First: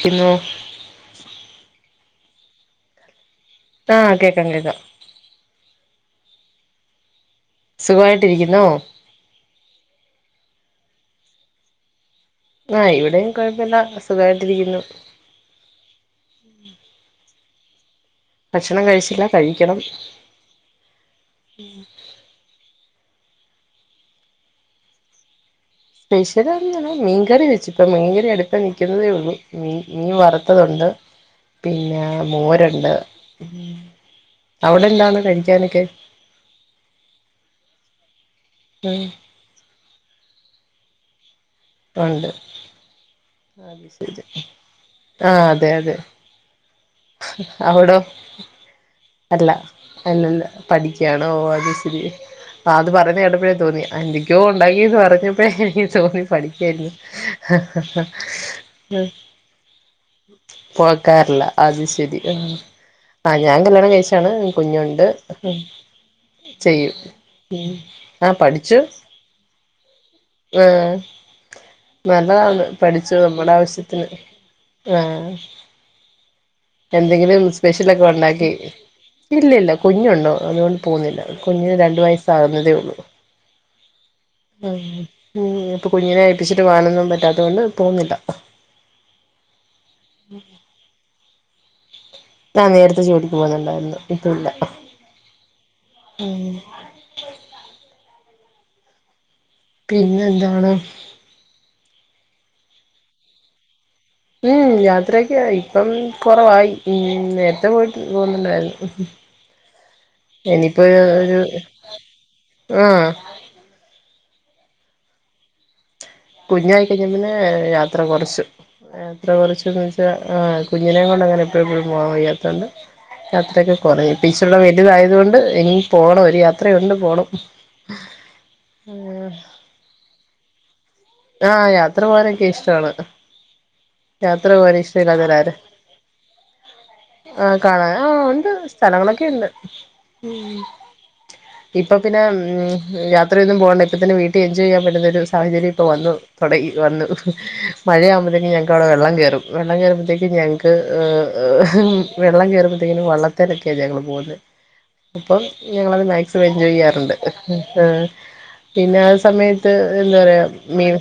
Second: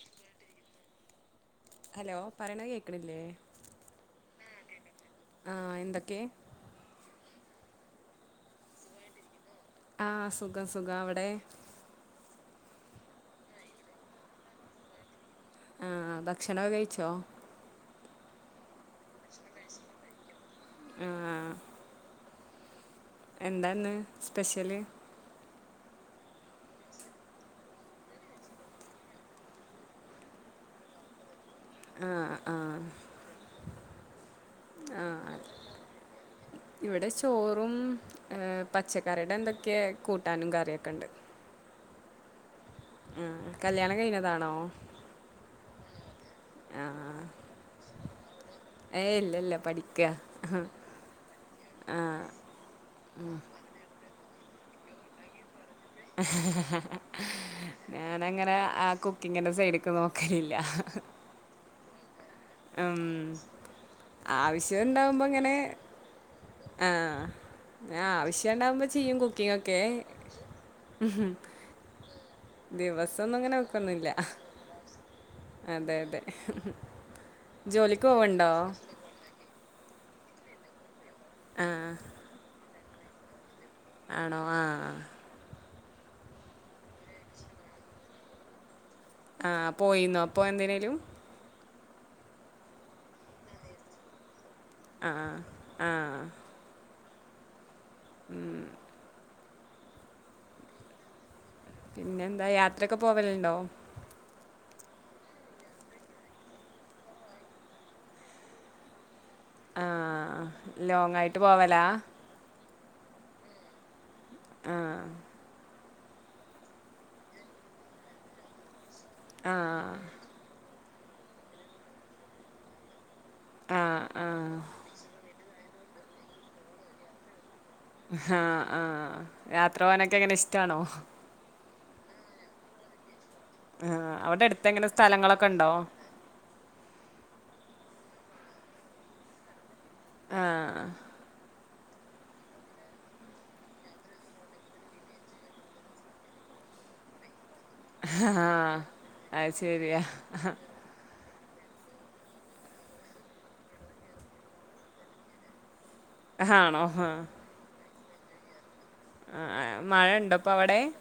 പിന്നെ ഹലോ പറയണ കേക്കണില്ലേ? ആ കേക്കാം കേക്കാം. ആ എന്തൊക്കെ? സുഖമായിട്ടിരിക്കുന്നോ? ആ സുഖം സുഖം അവിടെ? ആ ഇവിടെയും കൊഴപ്പമില്ല സുഖായിട്ടിരിക്കുന്നു. ആ ഭക്ഷണമൊക്കെ കഴിച്ചോ? ഭക്ഷണം കഴിച്ചില്ല കഴിക്കണം. ആ. എന്താന്ന് സ്പെഷ്യല്? സ്പെഷ്യല മീൻകറി വെച്ച ഇപ്പ മീൻകറി അടുപ്പേ നിൽക്കുന്നതേ ഉള്ളൂ മീ മീൻ വറുത്തതുണ്ട് [unintelligible] പിന്നെ ആ ആ മോരുണ്ട് അവിടെ എന്താണ് കഴിക്കാനൊക്കെ? ഇവിടെ ചോറും ഏ ഉം പച്ചക്കറിയുടെ എന്തൊക്കെ കൂട്ട ട്ടാനും കറിയൊക്കെ ഉണ്ട്.. ഉണ്ട് ആ, അത് കല്യാണം ശരി കഴിഞ്ഞതാണോ ആ അതെ അതെ. ആ അവിടോ? ഏ ഇല്ല അല്ല ഇല്ല പഠിക്കുക പഠിക്കയാണോ ഓ അത് ശരി. ആ ആ അത് പറഞ്ഞ് കേട്ടപ്പോഴേ തോന്നി എന്തൊക്കെയോ ഉണ്ടാക്കിന്ന് പറഞ്ഞപ്പേ ഞാനങ്ങനെ ആ കുക്കിങ്ങിന്റെ സൈഡക്ക് നോക്കലില്ല. നോക്കാറില്ല അത് ശരി. ഉം, ആഹ് ഞാൻ കല്യാണം കഴിച്ചാണ് ആവശ്യം കുഞ്ഞുണ്ട്. ഉണ്ടാവുമ്പോൾ ഇങ്ങനെ ആ ചെയ്യും ഞാൻ ആ പഠിച്ചു ആവശ്യണ്ടാവുമ്പോ ചെയ്യും കുക്കിംഗ് ഒക്കെ ആ നല്ലതാണ് പഠിച്ചു ദിവസമൊന്നും നമ്മുടെ അങ്ങനെ ആവശ്യത്തിന് വെക്കൊന്നുമില്ല ആ അതെ അതെ എന്തെങ്കിലും സ്പെഷ്യലൊക്കെ ജോലിക്ക് പോവുണ്ടോ ഉണ്ടാക്കി ഇല്ല ഇല്ല കുഞ്ഞുണ്ട് അതുകൊണ്ട് പോകുന്നില്ല ആ കുഞ്ഞിന് രണ്ട് വയസ്സാകുന്നതേ ഉള്ളൂ. ആണോ ആ ഉം ഇപ്പൊ കുഞ്ഞിനെ ഏൽപ്പിച്ചിട്ട് പോവാനൊന്നും പറ്റാത്തോണ്ട് പോവുന്നില്ല ആ പോയിന്ന അപ്പൊ എന്തിനേലും? നേരത്തെ ജോലിക്ക് പോകുന്നുണ്ടായിരുന്നു ഇപ്പ ഇല്ല. ആ ആ. ഉം. പിന്നെ എന്താണ്? പിന്നെ എന്താ യാത്രൊക്കെ പോവലുണ്ടോ? ഉം യാത്രയക്കെ ഇപ്പം കുറവായി ഉം നേരത്തെ പോയിട്ട് പോവുന്നുണ്ടായിരുന്നു. ആ ലോങ് ആയിട്ട് പോവലാ? ആ. ആ. കുഞ്ഞായിക്കഴിഞ്ഞ പിന്നെ യാത്ര കുറച്ചു യാത്ര ആ കുറച്ചന്ന് വെച്ചാ കുഞ്ഞിനെ കൊണ്ട് അങ്ങനെ എപ്പോഴെപ്പോഴും പോകാൻ വയ്യാതോണ്ട്. ആ [unintelligible] കുറ ഇപ്പ ആ ഇച്ചടെ വലുതായതുക കൊണ്ട് ഇ പോണം ഒരു യാത്രയുണ്ട് പോണം ആ ആ യാത്ര പോവാനൊക്കെ എങ്ങനെ ഇഷ്ടാണോ ആ യാത്ര പോകാനൊക്കെ ഇഷ്ടമാണ് ആ അവിടെ അടുത്ത് എങ്ങനെ സ്ഥലങ്ങളൊക്കെ ഉണ്ടോ ആ കാണാൻ ആ ഉണ്ട് സ്ഥലങ്ങളൊക്കെ ഉണ്ട് ആ ഇപ്പ പിന്നെ യാത്രയൊന്നും പോകണ്ട ഇപ്പം തന്നെ വീട്ടിൽ എൻജോയ് ചെയ്യാൻ പറ്റുന്നൊ ഒരു സാഹചര്യം ഇപ്പ വന്ന് തുടങ്ങി വന്ന് ആ മഴയാകുമ്പോഴത്തേക്കും ഞങ്ങക്ക്വിടെ വെള്ളം കയറ അത് ശരിയാ വെള്ളംയറുമ്പോഴേക്ക്ഞങ്ങൾക്ക് വെള്ളം കയറുമ്പഴത്തേക്കും വള്ളത്തിലനൊക്കെയാണ് ഞങ്ങൾ പോകുന്നത് അപ്പം ഞങ്ങളത് മാക്സിമം എൻജോയ് ആണോ ആ ചെയ്യാറുണ്ട് പിന്നെ ആ സമയത്ത് മഴ എന്താ ഉണ്ടോ പറയാ ഇപ്പോൾ അവിടെ മീൻ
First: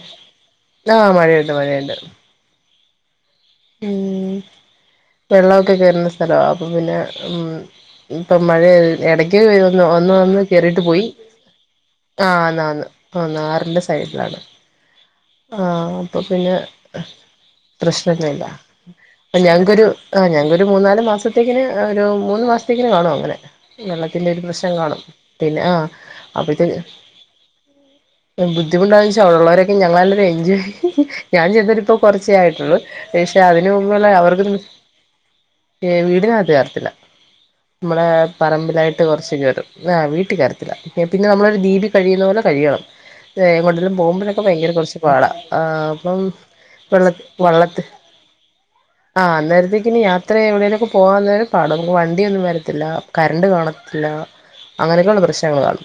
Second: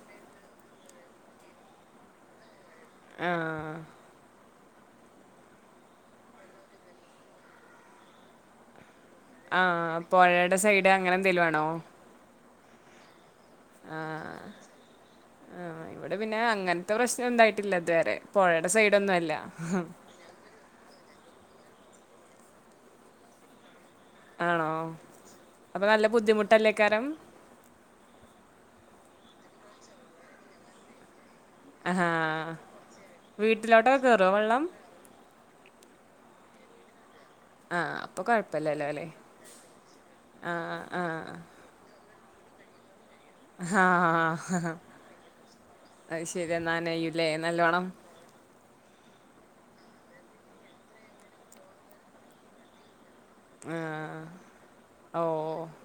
ആ മഴയുണ്ട് മഴയുണ്ട് ആ ഉം വെള്ളമൊക്കെ കേറുന്ന സ്ഥലവാ അപ്പൊ പിന്നെ ഉ ഇപ്പൊ മഴ ഇടക്ക് ആഹ് ഒന്ന് ഒന്ന് പൊഴയുടെ കേറിട്ട് സൈഡ് പോയി അങ്ങനെ എന്തേലും ആണോ? ആന്നന്ന് ആ നാറിൻ്റെ സൈഡിലാണ് ആ ആഹ് ഇവിടെ അപ്പൊ പിന്നെ അങ്ങനത്തെ പ്രശ്നം എന്തായിട്ടില്ല ഇതുവരെ പ്രശ്നൊന്നുല്ല പുഴയുടെ സൈഡ ഒന്നു അല്ല ഞങ്ങക്കൊരു ആഹ് ഞങ്ങക്കൊരു മൂന്ന നാല് മാസത്തേക്കി ഒരു മൂന്ന് മാസത്തേക്കിന് കാണോ അങ്ങനെ വെള്ളത്തിന്റെ ഒരു ആണോ? പ്രശ്നം കാണും പിന്നെ ആ അപ്പൊ നല്ല അപ്പൊ ഇത് ബുദ്ധിമുട്ടല്ലേക്കാരം? ബുദ്ധിമുട്ടാന്ന് വെച്ചാ അവിടുള്ളവരൊക്കെ ഞങ്ങല്ല എൻജോയ് ഞാൻ ചെന്നട്ട ഇപ്പൊ ആഹാ കൊറച്ചേ ആയിട്ടുള്ളു പക്ഷെ അതിന് വീട്ടിലോട്ടൊക്കെ മുമ്പുള്ള കേറോ അവർക്ക് വെള്ളം? ഏ വീടിനകത്ത് കേറത്തില്ല ആഹ് നമ്മളെ അപ്പൊ കൊഴപ്പല്ലല്ലോ പറമ്പിലായിട്ട് അല്ലേ? കുറച്ച കേറും ആ് വീട്ട ആഹ് കരത്തില്ല പിന്നെ ആഹ് നമ്മള ഒരുരു ദീപി കഴിയുന്ന പോലെ കഴണം കൊിലും പോകുമ്പോൊക്കെ ഭയങ്കര ആഹ് [unintelligible] ആ അപ്പം അത് ശരിയാ വെള്ള നനയൂലേ വെള്ളത്തി നല്ലോണം? ആ അന്നേരത്തേക്ക് ഇനി യാത്ര എവിടെേലൊക്കെ പോകുന്നും പാട നമുക്ക് വണ്ടിയൊന്നും വരത്തി ല്ല കരണ്ട് കാണത്തില്ല ആഹ് അങ്ങനെയൊക്കെയുള്ള ദൃശ്യങ്ങൾ ഓഹ് കാണു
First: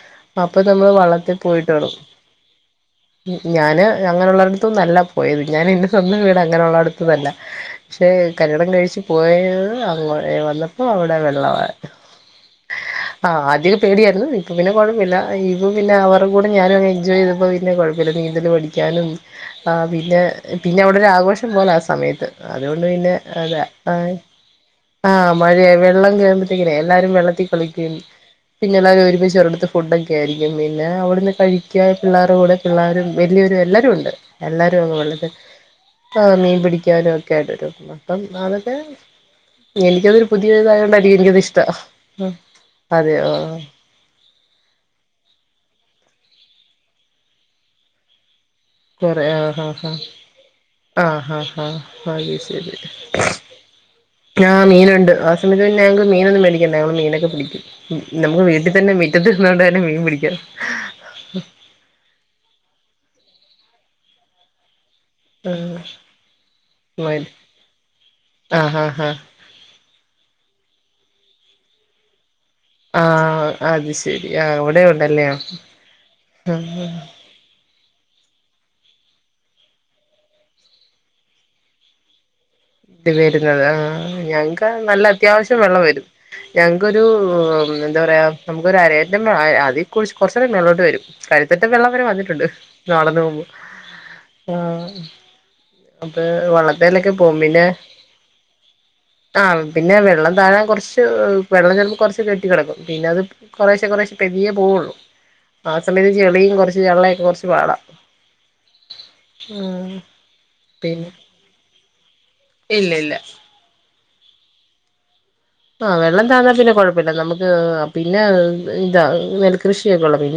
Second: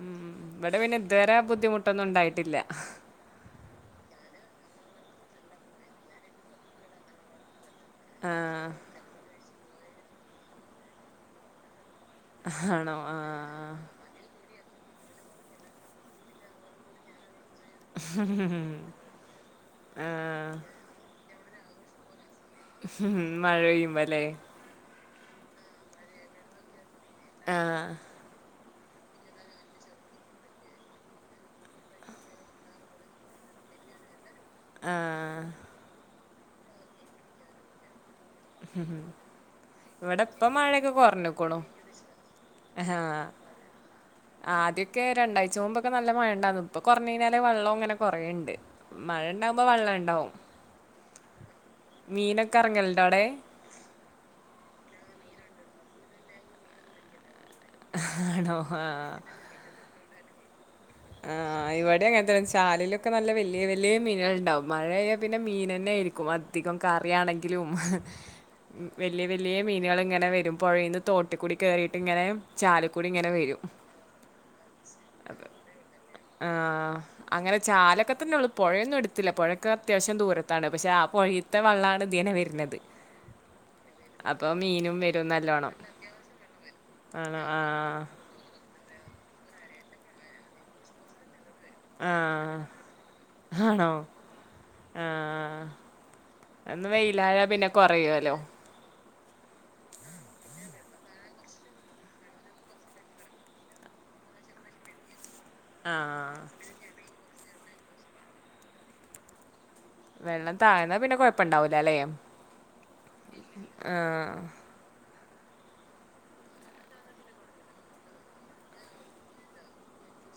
ഉം അപ്പൊ ഇവിടെ നമ്മൾ പിന്നെ വള്ളത്തിൽ ഇതുവരെ പോയിട്ട ബുദ്ധിമുട്ടൊന്നും ഉണ്ടായിട്ടില്ല. [unintelligible] ഞാന് അങ്ങനെയുള്ളടുത്തൊന്നല്ല പോയത് ഞാൻ ഇെ ഒന്നും വീട് അങ്ങനെയുള്ളള്ളടുത്തന്നല്ല പക്ഷേ കല്ലടം ആഹ് കഴിച്ചച്ച് പോയത് അങ്ങ വന്നപ്പോൾ അവിടെ വെള്ളമാണ് ആണോ ആ അപ്പ പിന്നെ കുഴപ്പില്ല ഇപ്പ പിന്ന അവർടെൂ ഞാനും എൻജോയ് ചെയ്തപ്പോ പിന്നെ കുഴപ്പില്ല നീന്തൽ പഠിക്കാനും പിന്നെ ആഹ് പിന്നെ അവിടെ ഒരു ആഘോഷം പോലെ ആ സമയത്ത് അതുകൊണ്ട് പിന്നെ ഉം മഴ അതാ ആ പെയ്യുമ്പല്ലേ ആ മഴയ വെള്ളം കഴയുമ്പോത്തേക്കനേ എല്ലാരും വെള്ളത്തിൽ ആഹ് കുളിക്കും പിന്നെ എല്ലാവരും ഒരുപക്ഷ ച അവരു അടുത്ത് ഫുഡ ഒക്കെ ആയിരിക്ക പിന്നെ അവിടുന്ന് കഴിക്കുകൻ പിള്ളേരുടെ കൂടെ ള്ളരും വലിയ എല്ലാരും ഉണ്ട് എല്ലാരും അ വള്ളത് ആഹ് ആ മീൻ പിടിക്കാനും ഒക്കെ ആയിട്ട് ഇവിടെ എനിക്കതൊരു ഇപ്പ പുതിയ ഇതായ മഴയൊക്കെ കൊണ്ടായിരിക്കും എനിക്കത് കുറഞ്ഞുക്കുണു ഇഷ്ട അതെയ ആ ആദ്യൊക്കെ രണ്ടാഴ്ച മുമ്പൊക്കെ നല്ല മഴണ്ടന്ന് ഇപ്പൊ കൊറഞ്ഞ കഴിഞ്ഞാല് വെള്ളം അങ്ങനെ കുറേുണ്ട് മഴ ഉണ്ടാാവുമ്പോ വെള്ള ണ്ടാവും ആ ആ ആ അ ശരി ഇറങ്ങലുണ്ടോ അവിടെ ആ മീനുണ്ട് ആ സമയത്ത്ന്നെ ഞങ്ങക്ക് മീനൊന്നും മേടിക്ക ഞ മീനൊക്കെ പിടിക്കും നമുക്ക് ആണോ വീട്ടിൽ തന്നെ മീറ്റത്തിന്നുന്ന കൊണ്ട് തെ മീൻ പിടിക്കാം ആ ഇവിടെ അങ്ങനെത്തെ ചാലയിലൊക്കെ നല്ല വലിയ വല്ിയ മീനുക ണ്ടാവും മഴഞ്ഞാ പിന്നെ മീൻ ന്നെ ആയിരിക്കും അധികം ആഹ് കറിയാണെങ്കിലും ആഹ് ആഹ് ആഹ് വലിയ വലിയ മീനുകൾ ഇങ്ങനെ വരും പുഴന്ന് തോട്ടിക്കൂടി കയറിയിട്ട് ഇങ്ങനെ ചാലിൽ ആ കൂടി ഇങ്ങനെ വരും അത് ശെരി ആ അവിടെ ഉണ്ടല്ലേോ ആ അങ്ങനെ ചാലൊക്കെ തന്നെ ഉള്ള പുഴയൊന്നും എടുത്തില്ല പുഴക്ക അത്യാവശ്യം ദൂരത്താണ് പക്ഷെ ആ പുഴയിലത്തെ വെള്ളാണ് ഇ ദീനെ വരുന്നത് ത് വരുന്നത് ആഹാ അപ്പൊ ഞങ്ങക്ക് മീനും നല്ല വരും അത്യാവശ്യം നല്ലോണം വെള്ളം വരും ഞങ്ങക്കൊരു ആണോ മ്മ് എന്താ ആഹ് പറയാ നമുക്കൊരുരരാ [unintelligible] കൊറീച് കൊറേച് മേലോട്ട് വരും [unintelligible] വിടത്തെ വെള്ളം വരെ വന്നിട്ടുണ്ട് ആഹ് നടന്ന് പോവുമ്പോ ആണോ ആഹ് ആഹ് അപ്പൊ വള്ളത്തേലൊക്കെ പോകും പിന്നെ പറയോലോ ആഹ് പിന്നെ വെള്ളം താവാൻ കൊറച്ച് വെള്ളം ചെലപ്പോ കൊറച്ച് കെട്ടി കെ ടക്കും പിന്നെ അത് കൊറേശെ [unintelligible] ബോൾ ആസമയത്ത് ച്ചിരി ആഹ് ചെളീം കൊറച്ച് ചെള്ളയൊക്കെ കൊറച്ച് പാടാ ഉം വെള്ളം താഴ്ന്നാ പിന്നെ കൊഴപ്പണ്ടാവില്ലല്ലേ ഇല്ല ഇല്ല ആഹ് വെള്ളം താന്നാ പിന്നെ കൊഴപ്പി ല്ല നമുക്ക് പിന്നെ ഇതാ നെൽകൃഷിയൊകൊള്ളപ്പോ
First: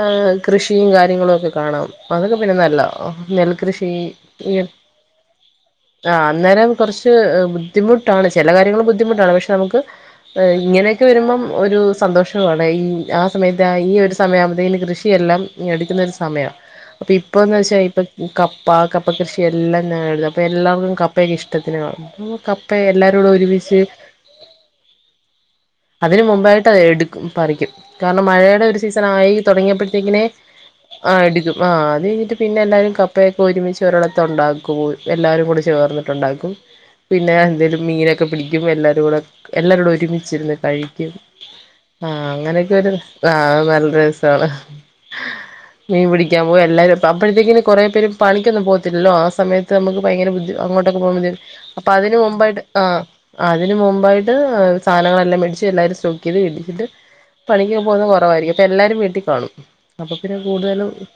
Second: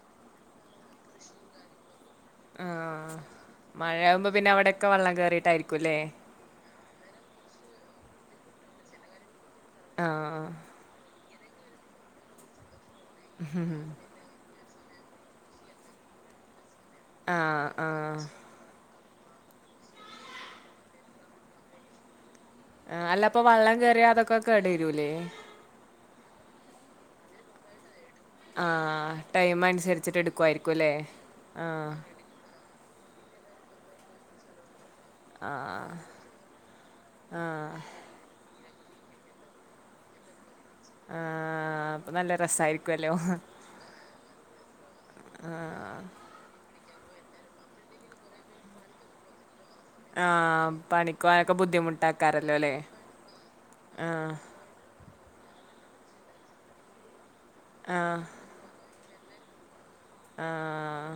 ആ കൃഷിയും കാര്യങ്ങളൊക്കെ കാണോ അതൊക്കെ പിന്നെ നല്ലതാ ആഹ് നെൽകൃഷി, മഴയാവുമ്പോ പിന്നെ അവിടെയൊക്കെ വെള്ളം കേറിയിട്ടായിരിക്കുംല്ലേ ആഹ് അന്നേരം കൊറച്ച് ബുദ്ധിമുട്ടാണ് ചെല കാര്യങ്ങൾ ബുദ്ധിമുട്ടാണ് പക്ഷെ നമുക്ക് ആഹ് ഇങ്ങനെയൊക്കെ വരുമ്പം ഒരു സന്തോഷവുമാണ് ഈ ആ സമയത്ത് ആ ഈ ഒരു സമയമാവുതെന് കൃഷിയെല്ലാം എടുക്കുന്നൊരു സമയാണ്. ആഹ് ഇപ്പോന്നവച്ചയിഞ്ഞാൽ ഇപ്പൊ ആഹ് കപ്പ, ക കപ്പ കൃഷിയെല്ലാം [unintelligible] അപ്പോ എല്ലാം കപ്പയൊക്കെ ഇഷ്ടത്തിന് വാങ്ങും കപ്പയെല്ലാവരുടെ ഒരുമിച്ച് ക്കെകേടാരൂലേ അതിന് മുമ്പായിട്ട് അത് എടു പറിക്കും കാരണം മഴയുടെ ഒരു സീസൺ ആഹ്. ആയി ടൈം അനുസരിച്ചിട്ട് തുടങ്ങിയപ്പോഴത്തേക്കിന് എടുക്കുവായിരിക്കും അല്ലേ? ആ എടുക്കും ആ ആഹ് അത് കഴിഞ്ഞിട്ട് പിന്നെ എല്ലാരും കപ്പയൊക്കെ ഒരുമിച്ച് ഒരിടത് ഉണ്ടാക്കൂ എല്ലാരും കൂടെ ആഹ് ചേർന്നിട്ടുണ്ടാക്കും പിന്നെ ആഹ് എന്തേലും മീനൊക്കെ പിടിക്കും എല്ലാ എല്ലാവരോടെ ഒരുമിച്ചിരുന്ന് കഴിക്കും ആഹ് അപ്പൊ ആഹ് നല്ല അങ്ങനെയൊക്കെ ഒരു രസായിരിക്കുവല്ലോ. ആഹ് നല്ല രസാണ് മീൻ പിടിക്കാൻ പോവാ എല്ലാരും അപ്പോഴത്തേക്കിന് കുറെ പേര് പണിക്കൊന്നും പോകത്തിലല്ലോ ആ സമയത്ത് നമുക്ക് ഭയങ്കര ബുദ്ധി ആഹ് അങ്ങോട്ടൊക്കെ പോകുമ്പെതിന് പണിക്കോവാനൊക്കെ അതിന് ബുദ്ധിമുട്ടാക്കാരല്ലോ മുമ്പായിട്ട് അല്ലേ? ആ ആ ആഹ് മുമ്പായിട്ട് സാധനങ്ങളെല്ലാം മേടിച്ച് എല്ലാരും സറ്റോക്കെയ്ത് ഇടിതിട്ട് പണിക്കൊക്കെ പോകുന്ന ആഹ് കുറവായിരിക്കും അപ്പൊ എല്ലാരും വീട്ടിൽ കാണും അപ്പൊ പിന്നെ കൂടുതലും ആഹ്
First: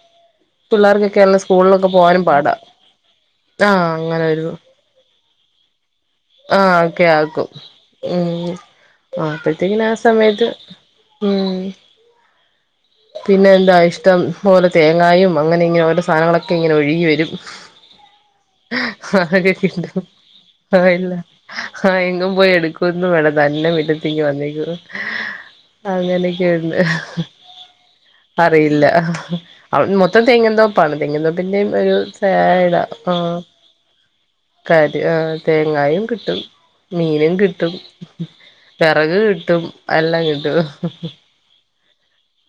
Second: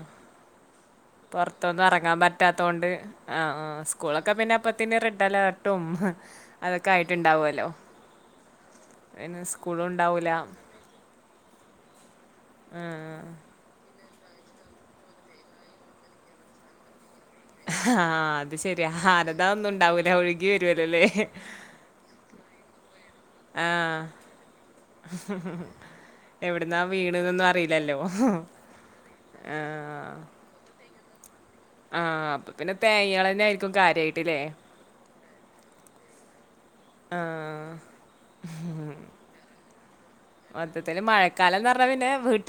പിള്ളേർക്കൊക്കെയാണല്ലോ പൊറത്തൊന്നും സ്കൂളിലൊക്കെ പോകാനും എറങ്ങാൻപറ്റാ പാടാ ത്തോണ്ട് ആ ആഹ് അങ്ങനെ സ്കൂളൊക്കെ പിന്നെ അപ്പത്തിന് ട്ടലട്ടും ആ ഓക്കെ ആക്കും ഉം ആ പിന്നെ അപ്പഴത്തേക്കിന് സ്കൂളും ആ ഉണ്ടാവൂല. സമയത്ത് ഉം ആഹ് പിന്നെ എന്താ ഇഷ്ടം പോലെ തേങ്ങായും അങ്ങനെ ഇങ്ങനെ ഓരോ സാധനങ്ങളൊക്കെ ഇങ്ങനെ ഒഴുകി വരും ആഹ് അത് ശരിയാ ആരതാ ഒന്നും ഉണ്ടാവൂല ഒഴുകി വരുവല്ലോല്ലേ? [unintelligible] പോയി എടുക്കൊന്നും വേണ്ട തന്നെ ആഹ് മിറ്റത്തിങ്ങനെവന്നിക്കും അങ്ങനൊക്കെയുണ്ട് എവിടുന്നാ വീണ്ന്നൊന്നും അറിയില്ലല്ലോ. അറിയില്ല ആ. മൊത്തം തെങ്ങിൻതോ പ്പാണ് തെങ്ങിൻതോ പിന്നേം ഒരു ആ, അപ്പൊ പിന്നെ തേങ്ങകൾ തന്നെ ആയിരിക്കും കാര്യമായിട്ടില്ലേ [unintelligible] ആ തെങ്ങായും കിട്ടും ആ മീനും കിട്ടും വെറക് കിട്ടും അല്ലാംക്കിട്ടും [unintelligible] വീട്ട്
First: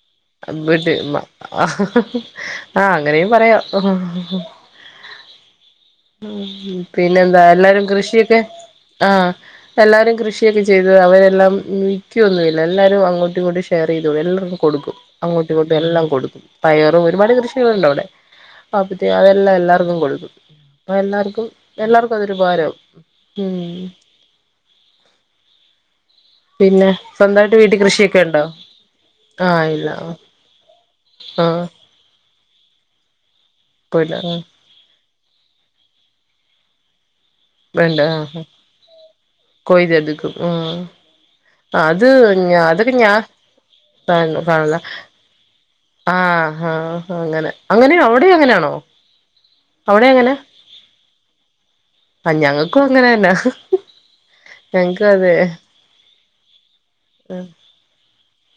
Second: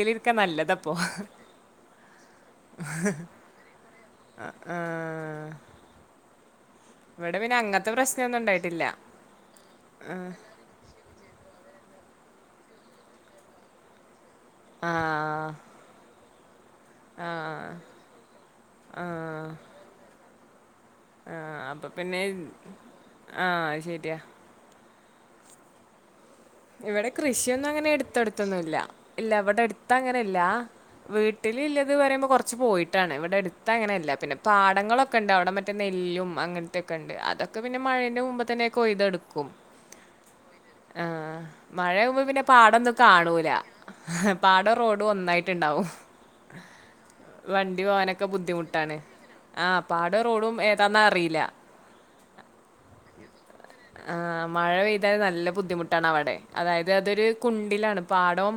ആഹ് അങ്ങനെയും പറയാം ആ, ആ. ഇവിടെ പിന്നെന്താ പിന്നെ എല്ലാരും അങ്ങനത്തെ കൃഷിയൊക്കെ പ്രശ്നമൊന്നും ഉണ്ടായിട്ടില്ല ആഹ് എല്ലാരും കൃഷിയൊക്കെ ചെയ്ത അവരെല്ലാം ക്യൊന്നുല്ല എല്ലാരും അങ്ങട്ടും ഇങ്ങോട്ടും ഷെയർ ചെയ്തോളും എല്ലാരും ആ കൊടുക്കും അങ്ങോട്ടിങ്ങട്ടും എല്ലാം കൊടുക്കും പയറും ആ ഒരുപാട് കൃഷികളുണ്ട് അവിടെ ആ അപ്പറ്റേ അതെല്ലാം എല്ലാർക്കും കൊടുക്കും അപ്പൊ ആ എല്ലാർക്കും അപ്പൊ എല്ലാർക്കും പിന്നെ അതൊരു ഉപകാരാവും ആ ഉം അയ്ശരിയാ പിന്നെ ഇവിടെ സ്വന്തായിട്ട് കൃഷിയൊന്നും വീട്ടിൽ അങ്ങനെ കൃഷിയൊക്കെ ഉണ്ടോ എടുത്തടുത്തൊന്നില്ല ഇല്ല ഇവിടെ ആഹ് ഇല്ല അടുത്ത് അങ്ങനല്ല ആഹ് വീട്ടിലുള്ളത് പറയുമ്പോ കൊറച്ച് പോയിട്ടാണ് ഇവിടെ എടുത്ത് അങ്ങനെല്ല പോയില്ല പിന്നെ ആഹ് പാടങ്ങളൊക്കെ ക്കണ്ട് അവിടെ മറ്റേ നെല്ലും അങ്ങനത്തെെയൊക്കെണ്ട് ഇതൊക്കെ പിന്നെ വേണ്ട മഴന്റെ ആഹ് മുമ്പ് തന്നെ കൊയ്തെടുക്കും കൊയ്തെടുക്കും ആഹ് ആ അത് മഴകുമ്പ് പിന്നെ ഞാ അതൊക്കെ പാടൊന്നും ഞാൻ കാണൂല കാണ പാടം കാണില്ല റോഡും ഒന്നായിട്ടുണ്ടാവും ആഹ് ആഹ് അങ്ങനെ വണ്ടി അങ്ങനെയ പോകാനൊക്കെ അവിടെയും അങ്ങനെയാണോ ബുദ്ധിമുട്ടാണ് ആ അവിടെ പാട അങ്ങനെ റോഡും ഏതാന്നാ അറിയില്ല ആ ഞങ്ങക്കും അങ്ങനെന്നാ ആ, മഴ ഞങ്ങക്ക് പെയ്താൽ അതെ നല്ല ബുദ്ധിമുട്ടാണ് അവിടെ അതായത് അതൊരു കുണ്ടിലാണ് പാടം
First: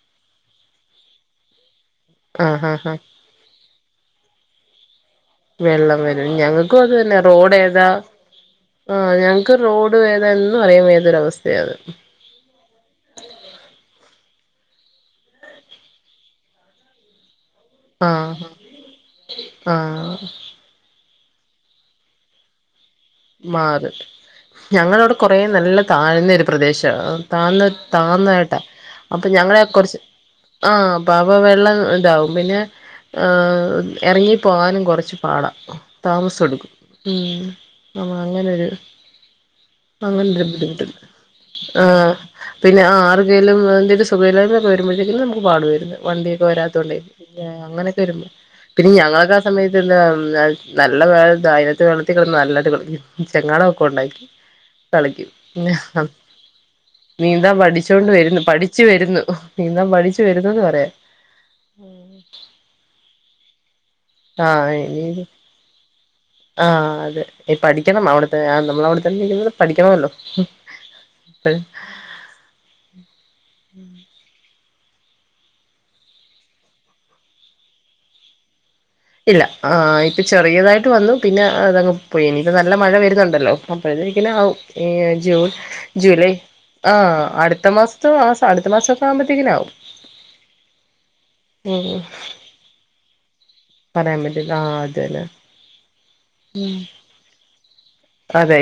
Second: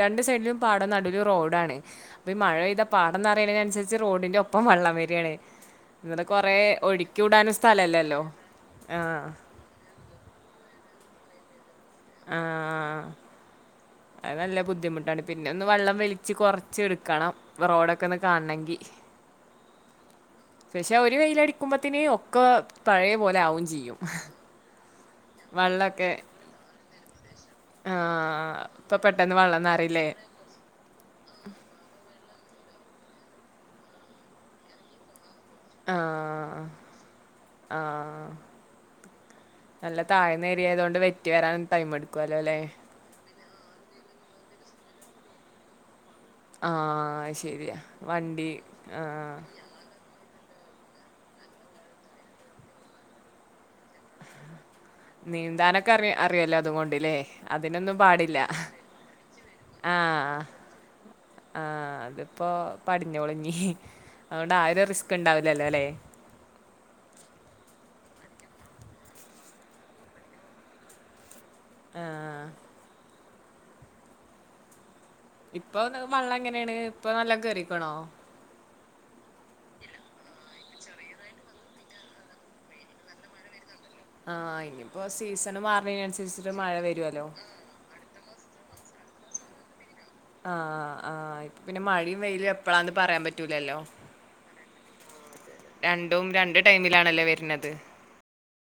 രണ്ട് സൈഡിലും പാടം നടു ഒരു റോഡാണ് അപ്പ മഴ ആഹ് പെയ്ാ ആഹ് ആഹ് പാടന്ന് അറിയതിനനുസരിച്ച്റോഡിന്റെ ഒപ്പം വെള്ളം വരും വെള്ളം ഇന്നടെ വരും കൊറെ ഞങ്ങൾക്കും ഒഴുക്കി വിൂടാന സ്ഥലല്ലല്ലോ ആ ഞങ്ങക്ക് റോഡ് വേദനും അറിയൻ വ േതൊരവസ്ഥയാത് ആ അത് നല്ല ബുദ്ധിമുട്ടാണ് പിന്നെ ഒന്ന് വെള്ളം വെലിച്ച് കൊറച്ച് എടുക്കണം റോഡൊക്കെ ഒന്ന് ആഹ് കാണണെങ്കി ആഹ് പക്ഷെ ഒരു വെയില അടിക്കുമ്പത്തനേ ഒക്കെ പഴയ പോലെ ആും മാറി ചെയ്യും ഞങ്ങളവിടെ കുറെേ നല്ല വെള്ളമൊക്കെ താഴ്ന്നൊരു പ്രദേശമാണ് താഴ്ന്ന താഴന്നതായിട്ടാ അപ്പൊ ഞങ്ങ ന്ന് അറിയില്ലേ ആ അപ്പാ അപ്പ വെള്ളം ഇതാവും പിന്നെ ഇറങ്ങിപ്പോകാനും കുറച്ച് പാട ആഹ് താമസെടുക്കും ഉം നമ്മൾ ആഹ് അങ്ങനെരു നല്ല അങ്ങനൊരു താഴ്ന്ന ബുദ്ധിമുട്ട്ണ്ട് ഏരിയായതുകൊണ്ട് വെറ്റി വരാൻ ആ ടൈം എടുക്കുവല്ലോ അല്ലേ പിന്നെ ആറുകേലും എന്തും സുഖലൊക്കെ വരുമ്പോഴത്തേക്ക നമുക്ക് പാടു വരുന്നു വണ്ടിയൊക്കെ വരാത്തോണ്ടേ ആഹ് പിന്നെ ശരിയാ അങ്ങനെയൊക്കെ വരുമ്പോ വണ്ടി പിന്നെ ഞങ്ങളൊക്കെ ആഹ് ആ സമയത്ത് എന്താ നല്ല വെ ധൈര്യത്തിൽ വെള്ളത്തീ കടന്ന് നല്ലട്ട് കളിക്കും ചങ്ങാടം ഒക്കെ ഉണ്ടായിനി കളിക്കും നീന്താനൊക്കെ അറി അറിയല്ലോ അതുകൊണ്ട്ല്ലേ നീന്താൻ അതിനൊന്നും പഠിച്ചോണ്ട് പാടില്ല വരുന്നു പഠിച്ചു വരുന്നു നീന്താൻ പഠിച്ചു വരുന്നത് പറയാ ആ അതിപ്പോ പടിഞ്ഞോളും ഞ്ഞ് ആ ഇനി അല്ലേ ആ അതെ പഠിക്കണം അവിടെ [unintelligible] നമ്മള് അവിടെത്തന്നെ നിക്ക്ന്ന പഠിക്കണമല്ലോ ആ [unintelligible] ഇപ്പൊ മള്ള എങ്ങനെയാണ് ഇപ്പൊ നല്ല കേറിക്കണോ ഇല്ല ആ ഇപ്പൊ ചെറിയതായിട്ട് വന്നു പിന്നെതങ് പോയി ഇനിപ്പ നല്ല മഴ വരുന്നുണ്ടല്ലോ അപ്പോഴത്തേക്കിനാവും ആഹ് ഇനിയിപ്പോ ജൂൺ സീസൺ ജൂലൈ മാറുന്നതിനനുസരിച്ചിട്ട് മഴ ആ വരുവല്ലോ അടുത്ത മാസത്തോ ആ അടുത്ത മാസൊക്കെ ആകുമ്പോത്തേക്കന് ആവും ആ ആ പിന്നെ ഉം മഴയും വെയിലും എപ്പഴാന്ന് പറയാൻ പറ്റു പറയാൻ പറ്റില്ല ആ അതന്നെ രണ്ടും രണ്ടു ടൈമിലാണല്ലേ വരുന്നത് അതെ